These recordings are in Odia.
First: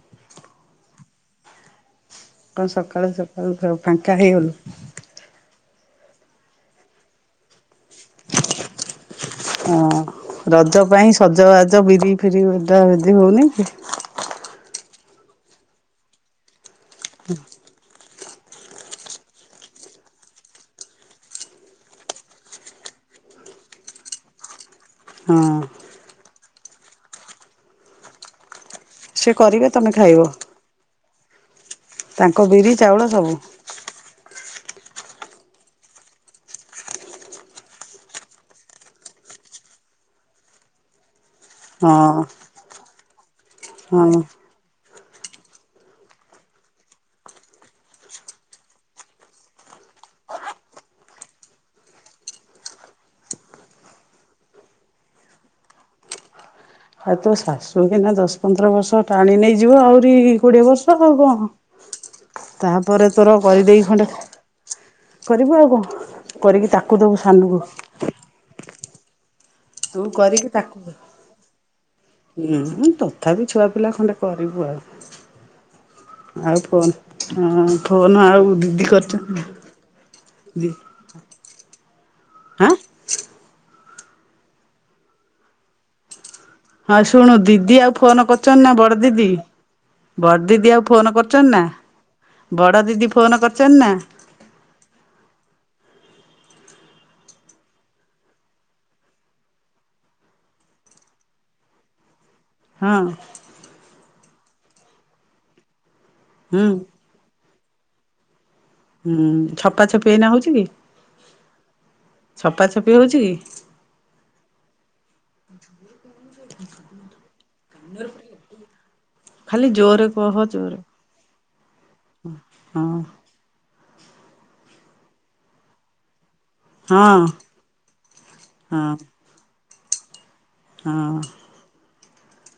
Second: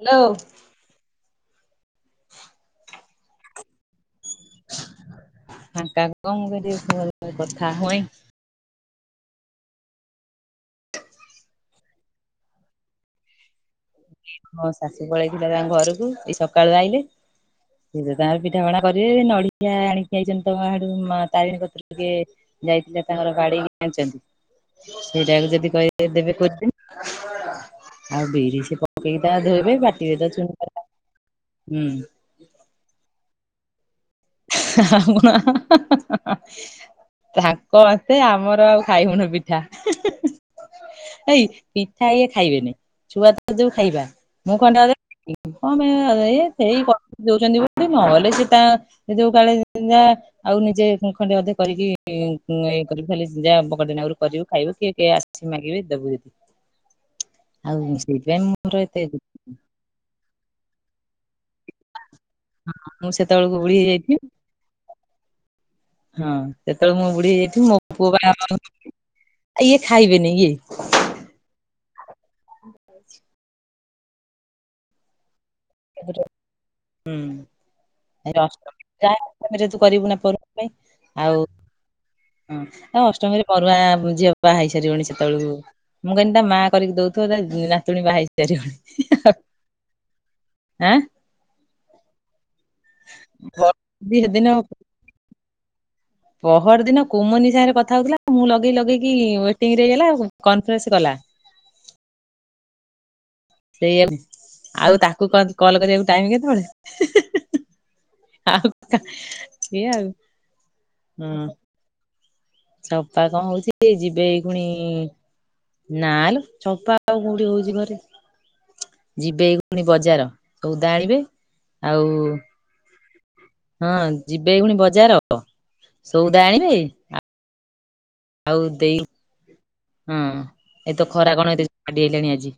ହ୍ୟାଲୋ କଣ ସକାଳୁ ସକାଳୁ ଫାଙ୍କା ହେଇଗଲୁ ଫାଙ୍କା କଣ ମୁଁ କହିଲି ଟିକି ଭଲ କଥା ହୁଏଁ ହଁ ରଜ ପାଇଁ ସଜବାଜ ବିରି ଫିରି ବେଧା ବେଧୀ ହଉନି କି ହଁ ଶାଶୁ ପଳେଇଥିଲା ତାଙ୍କ ଘରକୁ ଏଇ ସକାଳୁ ଆଇଲେ ସେ ତ ତାଙ୍କ ପିଠା ପଣା କରିବେ ନଡିଆ ଆଣିକି ଆଇଛନ୍ତି ତାଙ୍କ ଆଡୁ ତାରିଣୀ ପାଖରୁ ଟିକେ ଯାଇଥିଲେ ତାଙ୍କର ବାଡେଇ କି ଆଣିଛନ୍ତି ହଁ ସେଇଟାକୁ ଯଦି କହିବେ ଦେବେ କୋରି ଆଉ ବିରି ସେ ସିଏ ସେ ତାଙ୍କ କରିବେ ଧୋଇବେ ତମେ ବାଟିବେ ଖାଇବ ତ ଚୁ ହୁଁ ତାଙ୍କ ବିରି ଚାଉଳ ସବୁ [inaudible] ତାଙ୍କ ମାସେ ଆମର ଆଉ ଖାଇବୁନି ପିଠା ଏଇ ପିଠା ହଁ ଇଏ ଖାଇବେନି ଛୁଆ ତ ଯୋଉ ଖାଇବା ହଁ ମୁଁ ଖଣ୍ଡେ ଅଧେ ହ ସେଇ ଦଉଛନ୍ତି ବୋଲି ନହେଲେ ସେ ତା ସେ ଯୋଉ କାଳେ ଯା ଆଉ ନିଜେ ଖଣ୍ଡେ ଅଧେ କରିକି ଇଏ କରିବି ଖାଲି ଯାହା ବକେଟ ଆରୁ କରିବୁ ଖାଇବୁ କିଏ କିଏ କିଏ ଆସିବେ ସିଏ ମାଗିବେ ଦବୁ ଆଉ ତୋ ଶାଶୁ କିନା ଦଶ ପନ୍ଦର ବର୍ଷ ଏତେ ଟାଣି ନେଇଯିବ ଆହୁରି କୋଡିଏ ବର୍ଷ ଆଉ କଣ ତାପରେ ମୁଁ ତୋର ସେତେବେଳକୁ ବୁଢୀ କରିଦେଇ ଖଣ୍ଡେ ହେଇଯାଇଥିବି କରିବୁ ଆଉ କଣ ହଁ କରିକି ତାକୁ ସେତେବେଳେ ମୁଁ ଦବୁ ବୁଢ଼ି ସାନକୁ ହେଯାଇଥିଵି ମୋ ପୁଅ ବାହାଘର ଆ ଆଉ ଇଏ ତୁ ଖାଇବେନି କି କରିକି ତାକୁ ହୁଁ ତଥାପି ଛୁଆ ପିଲା ଖଣ୍ଡେ କରିବୁ ଆଉ। ଆ ହୁଁ ଆଉ ଫୋନ୍ ହଁ ଫୋନ୍ ଆଉ ଦିଦି ଅଷ୍ଟମୀ କରିଛନ୍ତି ଯାହେଲେ କରିବୁ ପରୁଆଁ ଦି ପାଇଁ ଆଉ ହୁଁ ହାଁ ତା ଅଷ୍ଟମୀରେ ପରୁଆଁ ଝିଅ ବା ହେଇ ସାରିବଣି ସେତେବେଳକୁ ମୁଁ କହିଲି ତା ମା କରିକି ହ ଦଉଥିବ ଶୁଣୁ ତା ଦିଦି ଆଉ ନାତୁଣୀ ବାହା ଫୋନ ହେଇ କରୁ ଚନ୍ତି ସାରିବଣି ନା ବଡ ଦିଦି? ବଡ ଦିଦି ଆଉ ଆଁ। ଫୋନ କରଚନ୍ ନା ବଡ ଦିଦି ଫୋନ କରଚନ୍ ନା? ଦି ଦିନ ପହର ଦିନ କୁମୁନି ସାଙ୍ଗରେ କଥା ହଉଥିଲା ମୁଁ ଲଗେଇ ଲଗେଇକି ୱେଟିଂରେଲା କନଫରେନ୍ସ କଲା। ହୁଁ। ସେଇଆ ଆଉ ତାକୁ କଲ କରିବାକୁ ଟାଇମ ହୁଁ କେତଳେ? ଆଉ କା ହୁଁ ଛପା ଏ ଆଉ ଛପି ଏଇନା ହଉଛି କି ହୁଁ। ଛପା ଛପି ହଉଛି ସପା କି କଁ ହଉଚି ଯିବେ ଏଇ ଖୁଣି। ନା ଲୋ ଚପା ଆଉ କୋଉଠି ହଉଚି ଘରେ। ଯିବେ ଏଇ ଖାଲି ଖୁଣି ଜୋରରେ ବଜାର କହ ଜୋରେ ସଉଦା ଆଣିବେ ଆଉ ହଁ ହଁ ଯିବେ ଏଇ ଖୁଣୀ ବଜାର ସଉଦା ଆଣି। ହଁ। ଆଉ ହଁ ଦେଇ ହଁ ଏତ ହଁ ଖରା କଣ ଏତେ ଜୋ ମାଡି ଆଇଲାଣି ଆଜି।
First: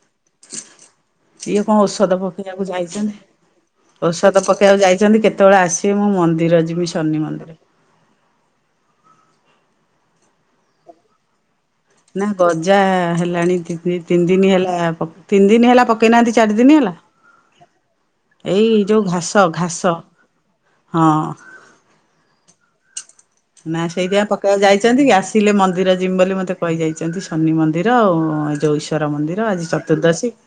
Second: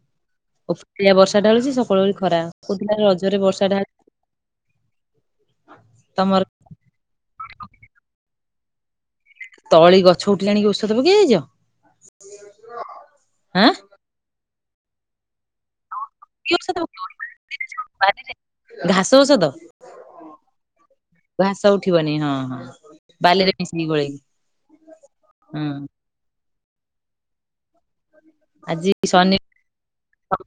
ଓଆ ବର୍ଷା ଇଏ ଢାଳୁଚି କଣ ସକଳ ଔଷଧ ଓଳି ଖରା ପକେଇବାକୁ କଉଥିଲା ଯାଇଛନ୍ତି ରଜରେ ବର୍ଷା ଢା ଔଷଧ ପକେଇବାକୁ ଯାଇଚନ୍ତି କେତେବେଳେ ଆସିବେ ମୁଁ ତମର ମନ୍ଦିର ଯିବି ଶନି ମନ୍ଦିର। ତଳି ଗଛ ଉଠିଲାଣିିକି ଔଷଧ ପକେଇଯାଇଚ? ନା ଗଜା ହେଲାଣି ତିନି ଦିନ ହେଲା ତିନି ଦିନ ହେଲା ପ କେଇନାହାନ୍ତି କି ଔଷଧ ଚାରିଦିନି ହେଲା? ପକେଇବ ବାରିରେ ଏଇ ଯୋଉ ଘାସ ଘାସ ହଁ। ଘାସ ଉଠିବନି ହଁ ହଁ। ବାଲିରେ ମିଶେଇକି ନା ଗୋଳେଇକି ସେଇତିପାଇଁ ପକେଇବା ଯାଇଚନ୍ତି କି ଆସିଲେ ହଁ ମନ୍ଦିର ଜିମ ବୋଲି ମତେ କହି ଯାଇଚନ୍ତି ଶନି ମନ୍ଦିର ଆଉ। ଯଉ ଆଜି ଇଶ୍ୱର ଶନି ମନ୍ଦିର ଆଜି ଚତୁର୍ଦ୍ଦଶ [inaudible] ସବୁ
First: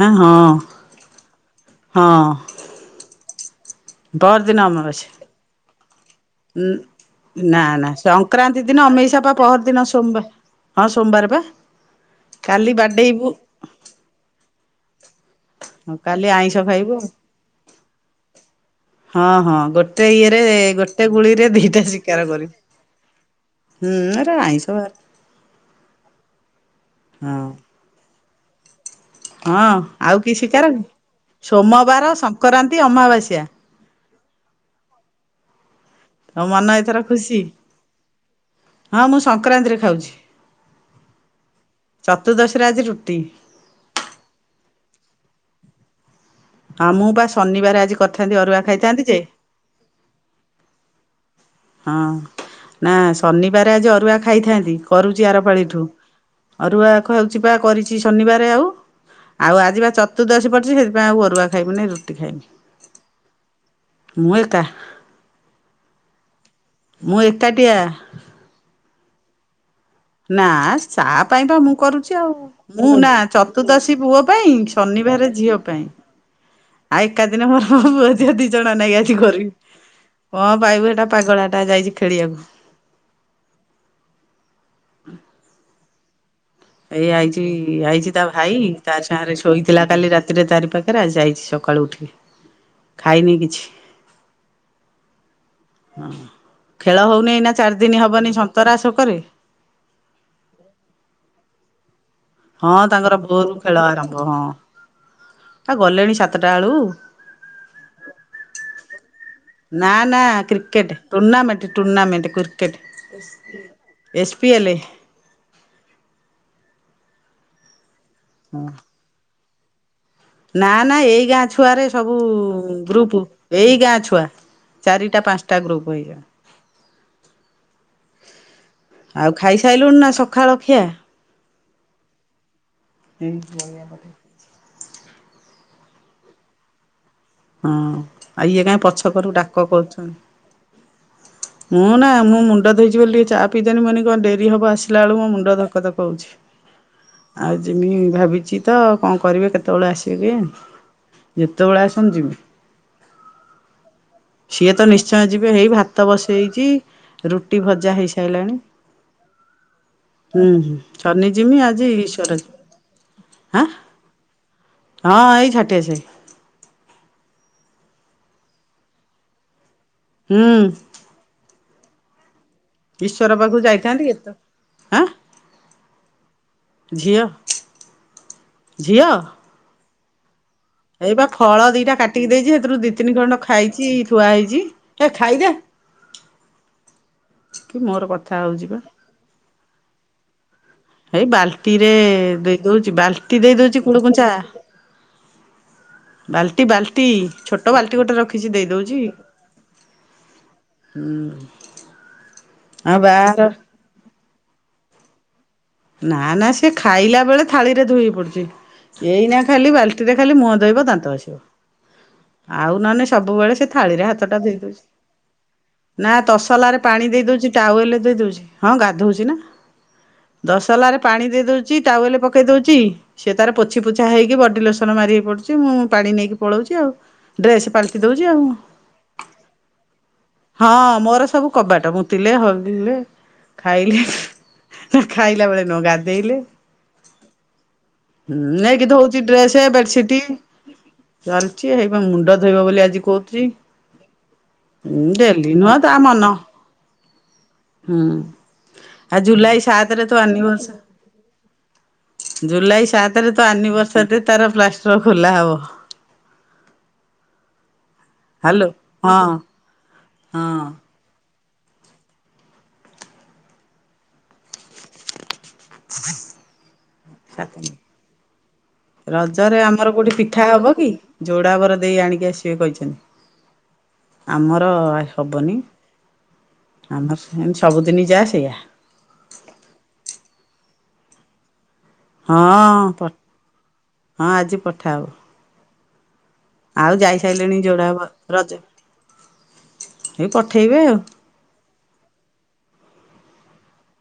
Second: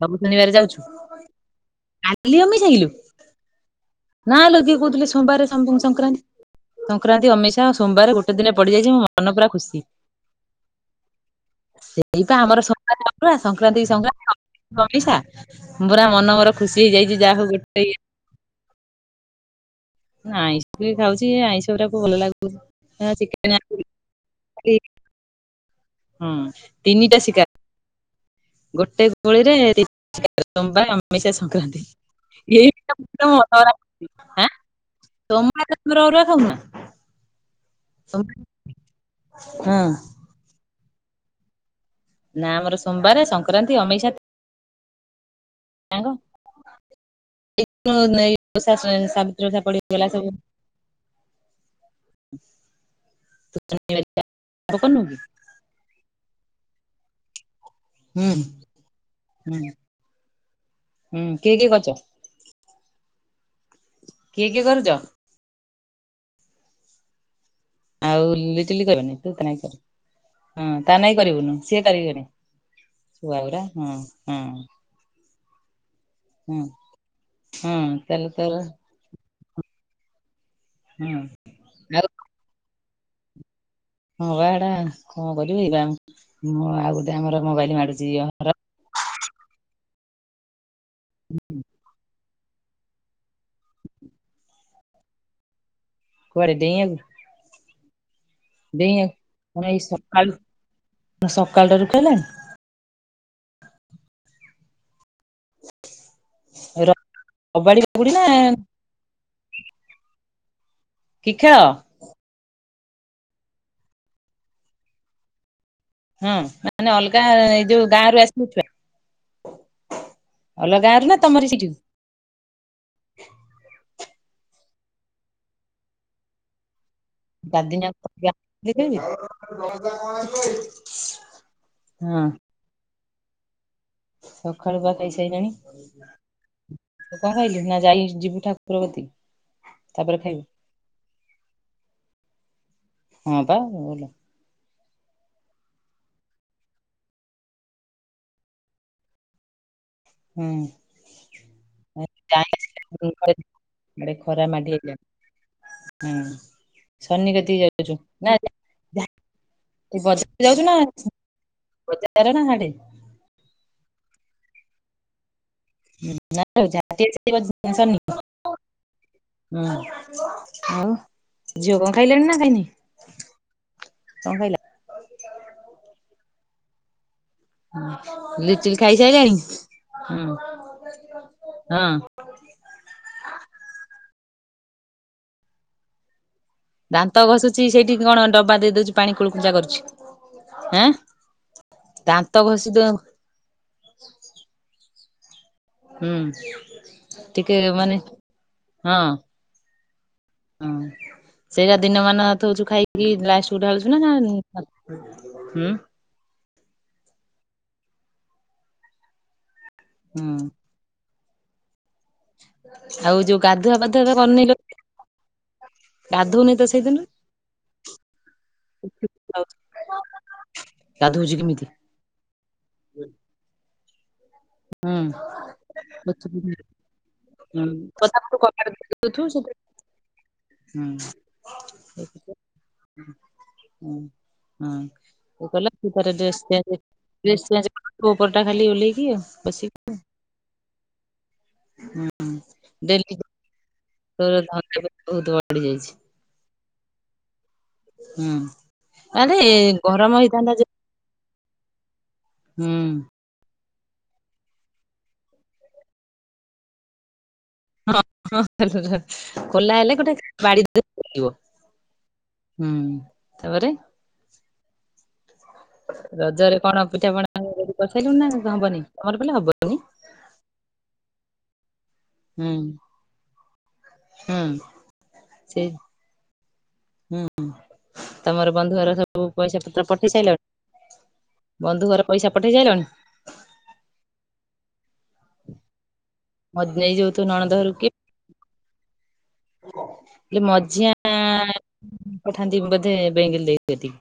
ହଁ ହଁ ଶନିବାର ଯାଉଚୁ, ହଁ କାଲି ଅମେଶା କିଲୋ? ନାଁ ପହରଦିନ ଲୋ କିଏ କହୁଥିଲେ ସୋମବାର [inaudible] ସଂକ୍ରାନ୍ତି। ସଂକ୍ରାନ୍ତି ଉଁ ନା ଅମେଇସା ନା ସୋମବାର ଗୋଟେ ସଂକ୍ରାନ୍ତି ଦିନ ପଡିଯାଇଛି ମୋ ଅମେଇଷା ମନ ପା ପୁରା ପହର ଖୁସି ଦିନ ସୋମବା ହଁ ସୋମବାର ପା ଏଇ ପା ଆମର କାଲି ସୋମବାର ବାଡେଇବୁ। ସଂକ୍ରାନ୍ତି ସଂକ୍ରାନ୍ତି ଅମିଶା ଆଉ ପୁରା କାଲି ମନ ମର ଆଇଁଷ ଖୁସି ଖାଇବୁ ହେଇଯାଇଚି ଯାହା ହଉ ଗୋଟେ ଇ ହଁ ହଁ ଗୋଟେ ଇଏରେ ଆଇଁଷ ବି ଗୋଟେ ଖାଉଛି ଗୁଳିରେ ଆଇଁଷ ଦିଟା ଗୁରାକ ଭଲ ଶିକାର ଲାଗୁଥିଲା କରିବୁ। ଚିକେନ ହଁ ହୁଁ ଏରା ଆଇଁସ ବାର। ହୁଁ ତିନିଟା ହଁ ଶିକାର। ଗୋଟେ ଗୁ ଦିଟା ହଁ ଆଉ କି ଶିକାର କି ସୋମବାର ଅମେସା ସଂକ୍ରାନ୍ତି ସୋମବାର ଏଇ ସଂକ୍ରାନ୍ତି [inaudible] ଆଁ ଅମାବାସ୍ୟା ସୋମବାର [inaudible] ଅରୁଆ ତମ ଖାଉନା? ମନ ଏଥର ଖୁସି। ହଁ [inaudible] ମୁଁ ସଂକ୍ରାନ୍ତିରେ ଖାଉଛି ହଁ। ନା ଚତୁର୍ଦ୍ଦଶୀରେ ଆମର ଆଜି ରୁଟି ସୋମବାର ସଂକ୍ରାନ୍ତି ଅ ମେଷା [inaudible] ହଁ ମୁଁ ବା ଶନିବାର ଆଜି କରିଥାନ୍ତି ଅରୁଆ ଖାଇଥାନ୍ତି ଯେ ସାବିତ୍ରୀ ଓଷା ପଡିଗଲା ସବୁ। ହଁ ନା ଶନିବାର ଆଜି ଅରୁଆ ଖାଇଥାନ୍ତି କରିନୁ କି କରୁଚି ଆରପାଳିଠୁ। ଅରୁଆ ଖାଉଚି ପା କରିଚି ହୁଁ ଶନିବାର ଆଉ। ଆଉ ହୁଁ ଆଜି ବା ଚତୁର୍ଦସି ପଡଚି ହୁଁ ସେଥିପାଇଁଆଉ ଅରୁଆ କିଏ କିଏ ଖାଇବୁନି କରୁଛ ରୁଟି ଖାଇମି। କିଏ କିଏ ମୁଁଏକା। କରୁଛ ମୁଁ ଏକାଟିଆ। ଆଉ ଲିଟିଲି କରିବନି ତୁ [inaudible] ନା ହଁ ତା ନାଇଁ ପାଇଁ କରିବୁନୁ ବା ମୁଁ ସିଏ କରୁଚି କରିବନି ଆଉ ମୁଁ ନା ଛୁଆଗୁରା ହଁ ଚତୁର୍ଦ୍ଦଶୀ ପୁଅ ହଁ ପାଇଁ। ଶନିବାରେ ଝିଅ ପାଇଁ ହଁ ଆଈ କନ୍ଦିଲା ମୋର [inaudible] ହଁ ବାବୁଅ ତାହେଲେ ଦିଅ ଦି ତୋର ଜଣ ନାଇଁ ଆଜି କରିବି। କଁ ପାଇବୁ ଏଟା ହଁ ପାଗଳା ଟା ଯାଇଚି ଆଉ ଖେଳିଆକୁ। ହଁ ବା ଏଟା କଣ କରିବି ବା ମୁଁ ଆଉ ଏଇ ଗୋଟେ ଆଇଛି ଆମର ମୋବାଇଲ୍ ଆଇଛି ମାଡୁଛି ଆମର। ତା ସାଙ୍ଗେରେ ଶୋଇଥିଲା କାଲି ରାତିରେ ତାରି ପାଖେରେ ଆଜି ଯାଇଛି ସକାଳୁ ଉଠିକି ଖାଇନି କିଛି। ହଁ କୁଆଡେ ଖେଳ ହଉନି ଏଇନା ଚାରି ଦିନି ହବନି ସ ଦେଇ ଆଉ ଏଇ ସକାଳୁ ସକାଳୁଟାରୁ ଉଠେଇଲେଣି ହଁ ତାଙ୍କର ଭୋରୁ ଖେଳ ଆରମ୍ଭ ହଁ। ତଟା ବେଳୁ ର କବାଡି ବାଗୁଡି ନା ନା ନା କ୍ରିକେଟ୍। କି ଖେଳ tournament tournament cricket S P L. ହଁ ମାନେ ଅଲ୍ ଗା ଏ ଯୋଉ ଗାଁ ରୁ ଆସି ହଁ। ନା ଅଲଗା ନା ରୁ ଏଇ ଗାଁ ତମରି ସେଇଠୁ ଛୁଆରେ ସବୁ ଗ୍ରୁପୁ ଏଇ ଗାଁ ଛୁଆ ଚାରିଟା ପାଞ୍ଚଟା ଗ୍ରୁପୁ ହେଇ ଗଲେଣି। [unintelligible] ଆଉ ଖାଇସାରିଲୁଣି ନା ସକାଳ ଖିଆ? [inaudible] ହଁ। ହୁଁ। ସଖାଳୁ ପା ଖାଇସାଇଲାଣି। କଣ ଖାଇଲୁ ହଁ ନା ଯାଇ ଯିବୁ ଆଉ ଇଏ କାହିଁ ପଛ ଠାକୁରବତୀ କରକୁ ଡାକ କରୁଛନ୍ତି। ତାପରେ ଖାଇବୁ। ମୁଁ ନା ମୁଁ ମୁଣ୍ଡ ଧୋଇଛି ବୋଲି ଟିକେ ହଁ ଚା ବା ପିଇଦେନି ଭଲ ମନି କଣ ଡେରି ହବ ଆସିଲା ବେଳକୁ ମୋ ମୁଣ୍ଡ ଧକ୍ ଧକ୍ ହଉଛି। ଆଉ ଯେମି ଭାବିଛି ତ କଣ କରିମି କେତେବଳେ ଆସିବି। ହୁଁ ଯେତେବଳେ ଆସନ୍ତ ଯିବି। ଆଡେ ଖରା ମାଡି ସିଏ ତ ଆଇଲାଣି ନିଶ୍ଚୟ ଯିବେ ହେଇ ଭାତ ବସ୍ ହୁଁ ସେଇଚି ଶନି କତିକି ରୁଟି ଯାଉଛୁ ଭଜା ନା ହେଇସାଇଲାଣି। ବଜାର ଯାଉଛୁ ହୁଁ। ନା ବଜାର ନା ହାଡେ ଆାଁ ହଁ ଏଇ ଝାଟିଆ ସାଇ। [inaudible] ହଁ। ହୁଁ। ଆଉ ଝିଅ କଣ ଖାଇଲାଣି ନା ଖାଇନି? ଈଶ୍ୱର ପାଖୁ ଯାଇଥାନ୍ତି ଏ ତ କଣ ଖାଇଲା? ଲିଚୁ ଖାଇସାଇଲାଣି? ଏଇ ବା ଫଳ ହଁ ଦିଟା କା ଟିକି ଦେଇଛି ସେଥିରୁ ଦି ତିନି ଖଣ୍ଡ ଖାଇଚି ଥୁଆ ହେଇଚି। ଦାନ୍ତ ଘଷୁଚି ସେଇଠି କଣ କଥା ଡବା ହଉଛି ବା ଦେଇଦଉଚି ପାଣି କୁଳୁକୂଚା କରୁଛି। ଏଇ ବାଲ୍ଟିରେ ଦାନ୍ତ ଦେଇ ଘଷି ଦଉ ଦଉଚି ବାଲ୍ଟି ଦେଇ ଦଉଚି କୁଳୁକୂଚାଁ। ହୁଁ ବାଲ୍ଟି ବାଲ୍ଟି ଟିକେ ଛୋଟ ମାନେ ବାଲ୍ଟି ଗୋଟେ ରଖିଛି ହଁ ଦେଇଦଉଛି। ଆଉ ହଁ। ବାହାର ହୁଁ। ନା ନା ସେ ଖାଇଲା ବେଳେ ଥାଳିରେ ଧୋଇ ପଡୁଚି ଏଇନା ଖାଲି ବାଲ୍ ଟିରେ ଖାଲି ହୁଁ ମୁହଁ ଧୋଇବ ଦାନ୍ତ ଘସିବ। ଆଉ ନହେଲେ ଯୋଉ ସବୁବେଳେ ସେ ଗାଧୁଆ ପାଧୁଆ ଥାଳିରେ ହାତ କରିନି ଟା ଲୋ ଧୋଇଦଉଚି। ନା ଗାଧଉନି ତ ତସଲାରେ ସେଇଦିନ। ପାଣି ଦେଇ ଦଉଚି ଟାୱେଲ୍ ଦେଇ ଦେଉଚି ତସଲା ରେ ପାଣି ଗାଧଉଛି ଦେଇ କେମିତି? ଦଉଚି ଟୱେଲ୍ ପକେଇ ଦଉଚି ସିଏ ତାର ପୋଛି ପୋଛା ହେଇକି ବ ଡି ଲୋସନ୍ ମାରି ହେଇ ପଡୁଛି ମୁଁ ପାଣି ନେଇକି ପଳଉଛି ଆଉ ହୁଁ ଡ୍ରେସ୍ ପାଲ୍ ଟି ଦଉଛି ଆଉ। ହଁ ସେ ହଁ ମୋର ସବୁ କବାଟ। ମୁତିଲେ, ହଗିଲେ, ଖାଇଲେ ହଁ ଖାଇଲା ମୁଁ ବେଳେ କହିଲି ନୁହଁ ତୁ ତର ଗାଧେଇଲେ ଡ୍ରେସ ଚେଞ ଡ୍ରେସ୍ ଚେଞ୍ଜ କରୁ ଦେବୁ ଉପରଟା ଖାଲି ଓଲ୍ହେଇକି ଆଉ। ଟେ ବସିକି ବେଡସିଟ, ଧରିଛି ଏଇବା ମୁଣ୍ଡ ଧୋଇବ ବୋଲି ଆଜି ଡେଲି କହୁଛି। [unintelligible] ବହୁତ ଡେଲି ବଢି ନୁହଁ ଯାଇଛି। ତା ମନ। ହୁଁ। ଆଉ ଆରେ ଜୁଲାଇ ସାତରେ ତ ଗରମ ହେଇଥାନ୍ତା ଯେ ଆନିଭର୍ସରୀ ହୁଁ। ଜୁଲାଇ ସାତରେ ତୋ ଆନିଭର୍ଶ ର୍ଶାରିରେ ତାର ପ୍ଲାଷ୍ଟର ଖୋଲା ହେବ। ହଁ ହ୍ୟାଲୋ ହଁ [unintelligible] ଖୋଲା ହେଲେ ଗୋଟେ ହଁ ଧରି ବୁଲିବ। ହୁଁ। ତାପରେ ରଜରେ କଣ ପିଠାପଣା ରେଡି କରିସାରିଲୁଣି ନା ହବନି ତମର ପିଲା ରଜରେ ହବନି? ଆମର ଗୋଟେ ପି ଠା ହବ କି? ଯୋଡ଼ା ବର ଦେଇ ଆଣିକି ହୁଁ ଆସିବେ କହିଛନ୍ତି। ହୁଁ ଆମର ହବନି। ସେ ଆମର ହୁଁ ସେନ୍ତି ସବୁଦିନି ଯାହା ତମର ସେୟା। ବନ୍ଧୁ ଘର ସବୁ ପଇସା ପତ୍ର ପଠେଇ ସାରିଲଣି? ବନ୍ଧୁ ଘର ପଇସା ପଠେଇ ସାରିଲଣି? ହଁ ପ ହଁ ଆଜି ପଠାହବ। ମ ଆଉ ଦେଇଯିବୁ ତୋ ନଣନ୍ଦ ଯାଇସାରିଲେଣି ଘରକୁ କେ ଯୋଡ଼ାବ ରଜ ଏଇ କିଏ ପଠେଇବେ ମଝିଆ ଆଉ। ଆଁ ପଠାନ୍ତି ବୋଧେ ବେଙ୍ଗୁଲି ଦେଇ କତିକି?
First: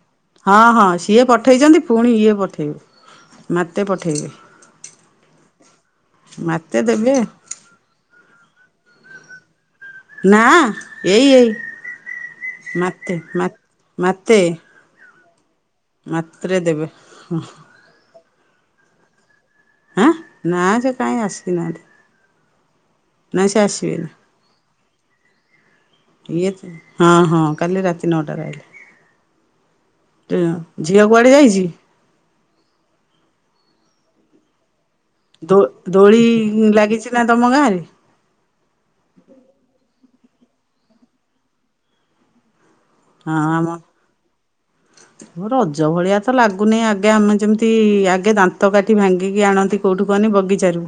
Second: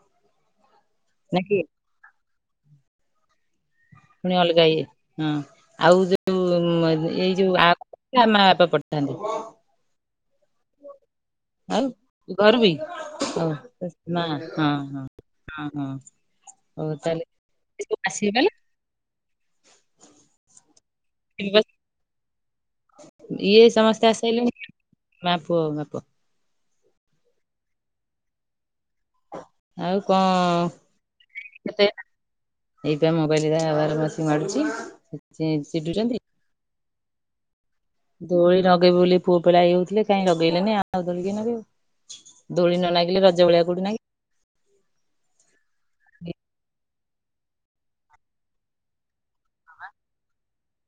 ହଁ ହଁ ସିଏ ନା କିଏ ପଠେଇଛନ୍ତି, ପୁଣି ଇଏ ପଠେଇବେ। ମାତେ ପଠେଇବେ। ପୁଣି ଅଲଗା ଇଏ ହଁ ଆଉ ମାତେ ଯୋଉ ଦେବେ ଏଇ ଯୋଉ ଆ ଶ୍ୟାମା ବାପା ପଠାନ୍ତି। ନା ଏଇ ଏଇ। ଆଉ ଘରୁ ବି ମାତେ ମା ହୁ ନା ମାତେ ହ ହଁ। ହଁ ହଁ ମାତ୍ରେ ଦେବେ। ହଉ ତାହଲେ ଆସିଲା ଲେ ହଁ ନା ସେ କାହିଁ ଆସିନାହାଁନ୍ତି। ଇଏ ସମସ୍ତେ ଆସି ସାଇଲେଣିି, ମା ପୁଅ ଯାକ। ଇଏ ହଁ ହଁ, କାଲି ରାତି ନଅଟାରେ ଆଇଲେ। ଆଉ ତୋ କଣ ଝିଅ କୁଆଡେ ଯାଇଛି? ଏଇ ବା ମୋବାଇଲ ତା ବାବାର ବସି ମାଡୁଛି। ଚିଡୁଛନ୍ତି ଦୋ-ଦୋଳି ଲାଗିଛି ନା ତମ ଗାଁରେ? ଦୋଳି ନଗେଇବେ ବୋଲି ପୁଅ ପିଲା ଇଏ ହଉଥିଲେ କାହିଁ ଲଗେଇଲେନି, ଆଉ ଦୋଳି କିଏ ନଗେଇବେ। ଦୋଳି ନ ନାଗି ହଁ ଆମ ରଜ ଭଳିଆ ତ ଲାଗୁନି ଆଗେ ଆମେ ଯେମିତି ଆଗେ ଦାନ୍ତ କାଟି କାଠି ଭାଙ୍ଗିକି ଆଣନ୍ତି କୋଉଠୁ କୁହନି ବଗିଚାରୁ।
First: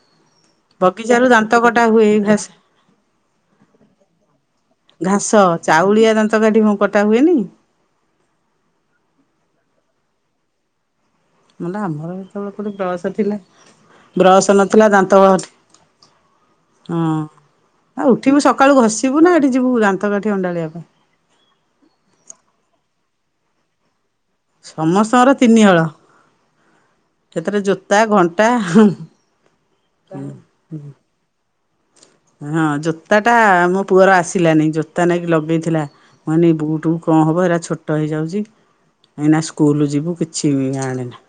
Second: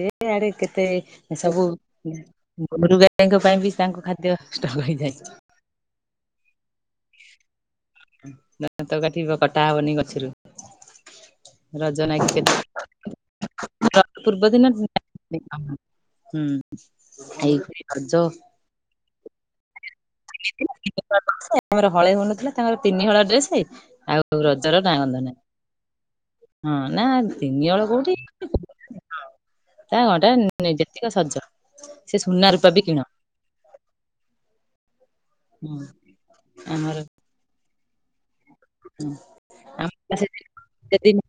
ଏ ଆଡେ କେତେ ବଗିଚାରୁ ଦାନ୍ତ ସବୁ କଟା ହୁଏ ଘାସ ଗୋରୁଗାଈଙ୍କ ପାଇଁ ବି ତାଙ୍କ ଖାଦ୍ୟ ଦ୍ୟ ଷ୍ଟକ୍ ହେଇ ଘାସ, ଚାଉଳିଆ ଦାନ୍ତକାଠି ମୁଁ କଟା ହୁଏନି? ଦାନ୍ତ କାଠି କଟା ହବନି ଗଛରୁ। ମଲା ରଜ ଆମର ନାଗି ସେତେବେଳେ କୋଉଠି ବ୍ରସ ଥିଲା, ପୂର୍ବ ବ୍ରସ ଦିନ ନଥିଲା ଦାନ୍ତ ବଳ ହୁଁ ଏଇ କରଜ ଉଠିବୁ ସକାଳୁ ଘଷିବୁ ନା ଏଠି ଯିବୁ ଦାନ୍ତକାଠି ଅଣ୍ଡାଳିିବା ପାଇଁ। [unintelligible] ଆମର ହଳେ ହଉ ନଥିଲା, ତାଙ୍କର ତିନି ହଳ ଡ୍ରେସ। ଆଉ ରଜର ନାଁ ଗନ୍ଧ ନାହିଁ। ସମସ୍ତଙ୍କର ତିନି ହଳ। ହଁ ନା ନାଇଁ ସେଥିରେ ତିନି ହଳ ଜୋତା କୋଉଠି? ଘଣ୍ଟା ହଁ ତା [unintelligible] ଯେତିକ ସଜ। ସେ ସୁନା ହଁ ରୂପା ବି କିଣ ଜୋତାଟା ମୋ ପୁଅର ଆସିଲାନି ଜୋତା ନେଇକି ଲଗ ହୁଁ ଗେଇଥିଲା କହନି, ବୁଟୁ ଆମର କଣ ହବ ଏଇରା ଛୋଟ ହେଇଯାଉଛି। ଏଇନା ସ୍କୁଲ ଯିବୁ କିଛି ବି ଆଣେନା।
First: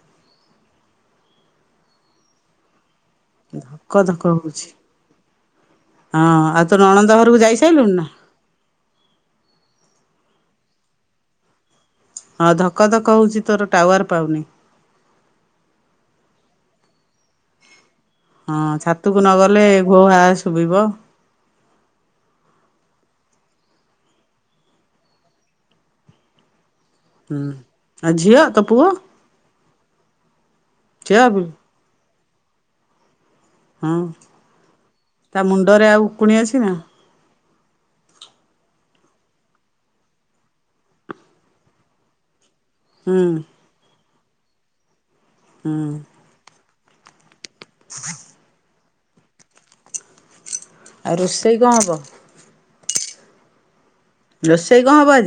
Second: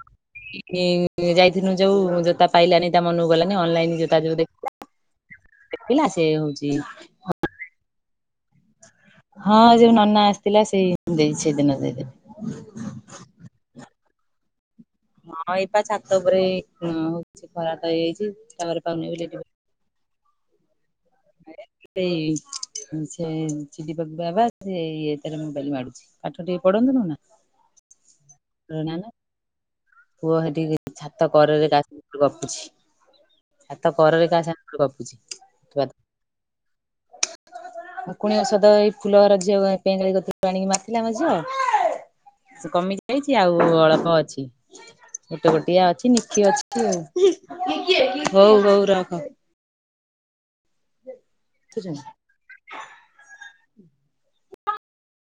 [inaudible] ଯାଇଥିନୁ ଯୋଉ ଜୋତା ପାଇଲାନି ତା ମନକୁ। ଗଲାନି ଅନଲାଇନ ଜୋତା ଧକଧକ ଯୋଉ ହଉଛି। ଦେଖିଲା ସେ ହଁ ଆଉ ହଉଛି ତୋ ନଣନ୍ଦ ଘରକୁ ଯାଇ ସାଇଲୁଣୁ ନା? ହଁ ଯୋଉ ନନା ଆସିଥିଲା ସେଇ ଦେଇ ସେଦିନ ଦେଇଦେଲି। ହଁ ଧକଧକ ହଉଛି ତୋର ଟାୱାର ପାଉନି। ହଁ ଏଇପା ଛାତ ଉପରେ [unintelligible] ଖରା ତ ହେଇଯାଇଚି। ହଁ ଛାତକୁ ନ ଗଲେ ଘୋହା ଶୁଭିବ। [unintelligible] ସେ ଇଏ ତାର ମୋବାଇଲି ମାଡୁଛି। ପାଠ ଟିକେ ପଢ଼ନ୍ତୁନୁ ନା। ହୁଁ ଆଉ ଝିଅ ତୋ ପୁଅ ନା ନା ପୁଅ ହେଠିି ଝିଅ ଛାତ ବି କରରେ କା ଗପୁଛି ଛାତ ହଁ କରରେ କାହା ସାଙ୍ଗରେ ଗପୁଚି। ତା ମୁଣ୍ଡରେ ଆଉ ଉକୁଣି ଅଛି ନା? ଉକୁଣି ଔଷଧ ଏଇ ଫୁଲର ଝିଅ [unintelligible] ଆଣିକି ମାଖୀଲା ମୋ ଝିଅ। ସେ କମି ହୁଁ ଯାଇଛି ଆଉ ଅଳପ ଅଛି। ଗୋଟେ ଗୋଟିଆ ହୁଁ ଅଛି ନିଖି ଅଛି। [inaudible] ହଉ ହଉ ରଖ। ଆଉ ରୋଷେଇ କଣ ହେବ? ରୋଷେଇ କଣ ହବ ଆଜି?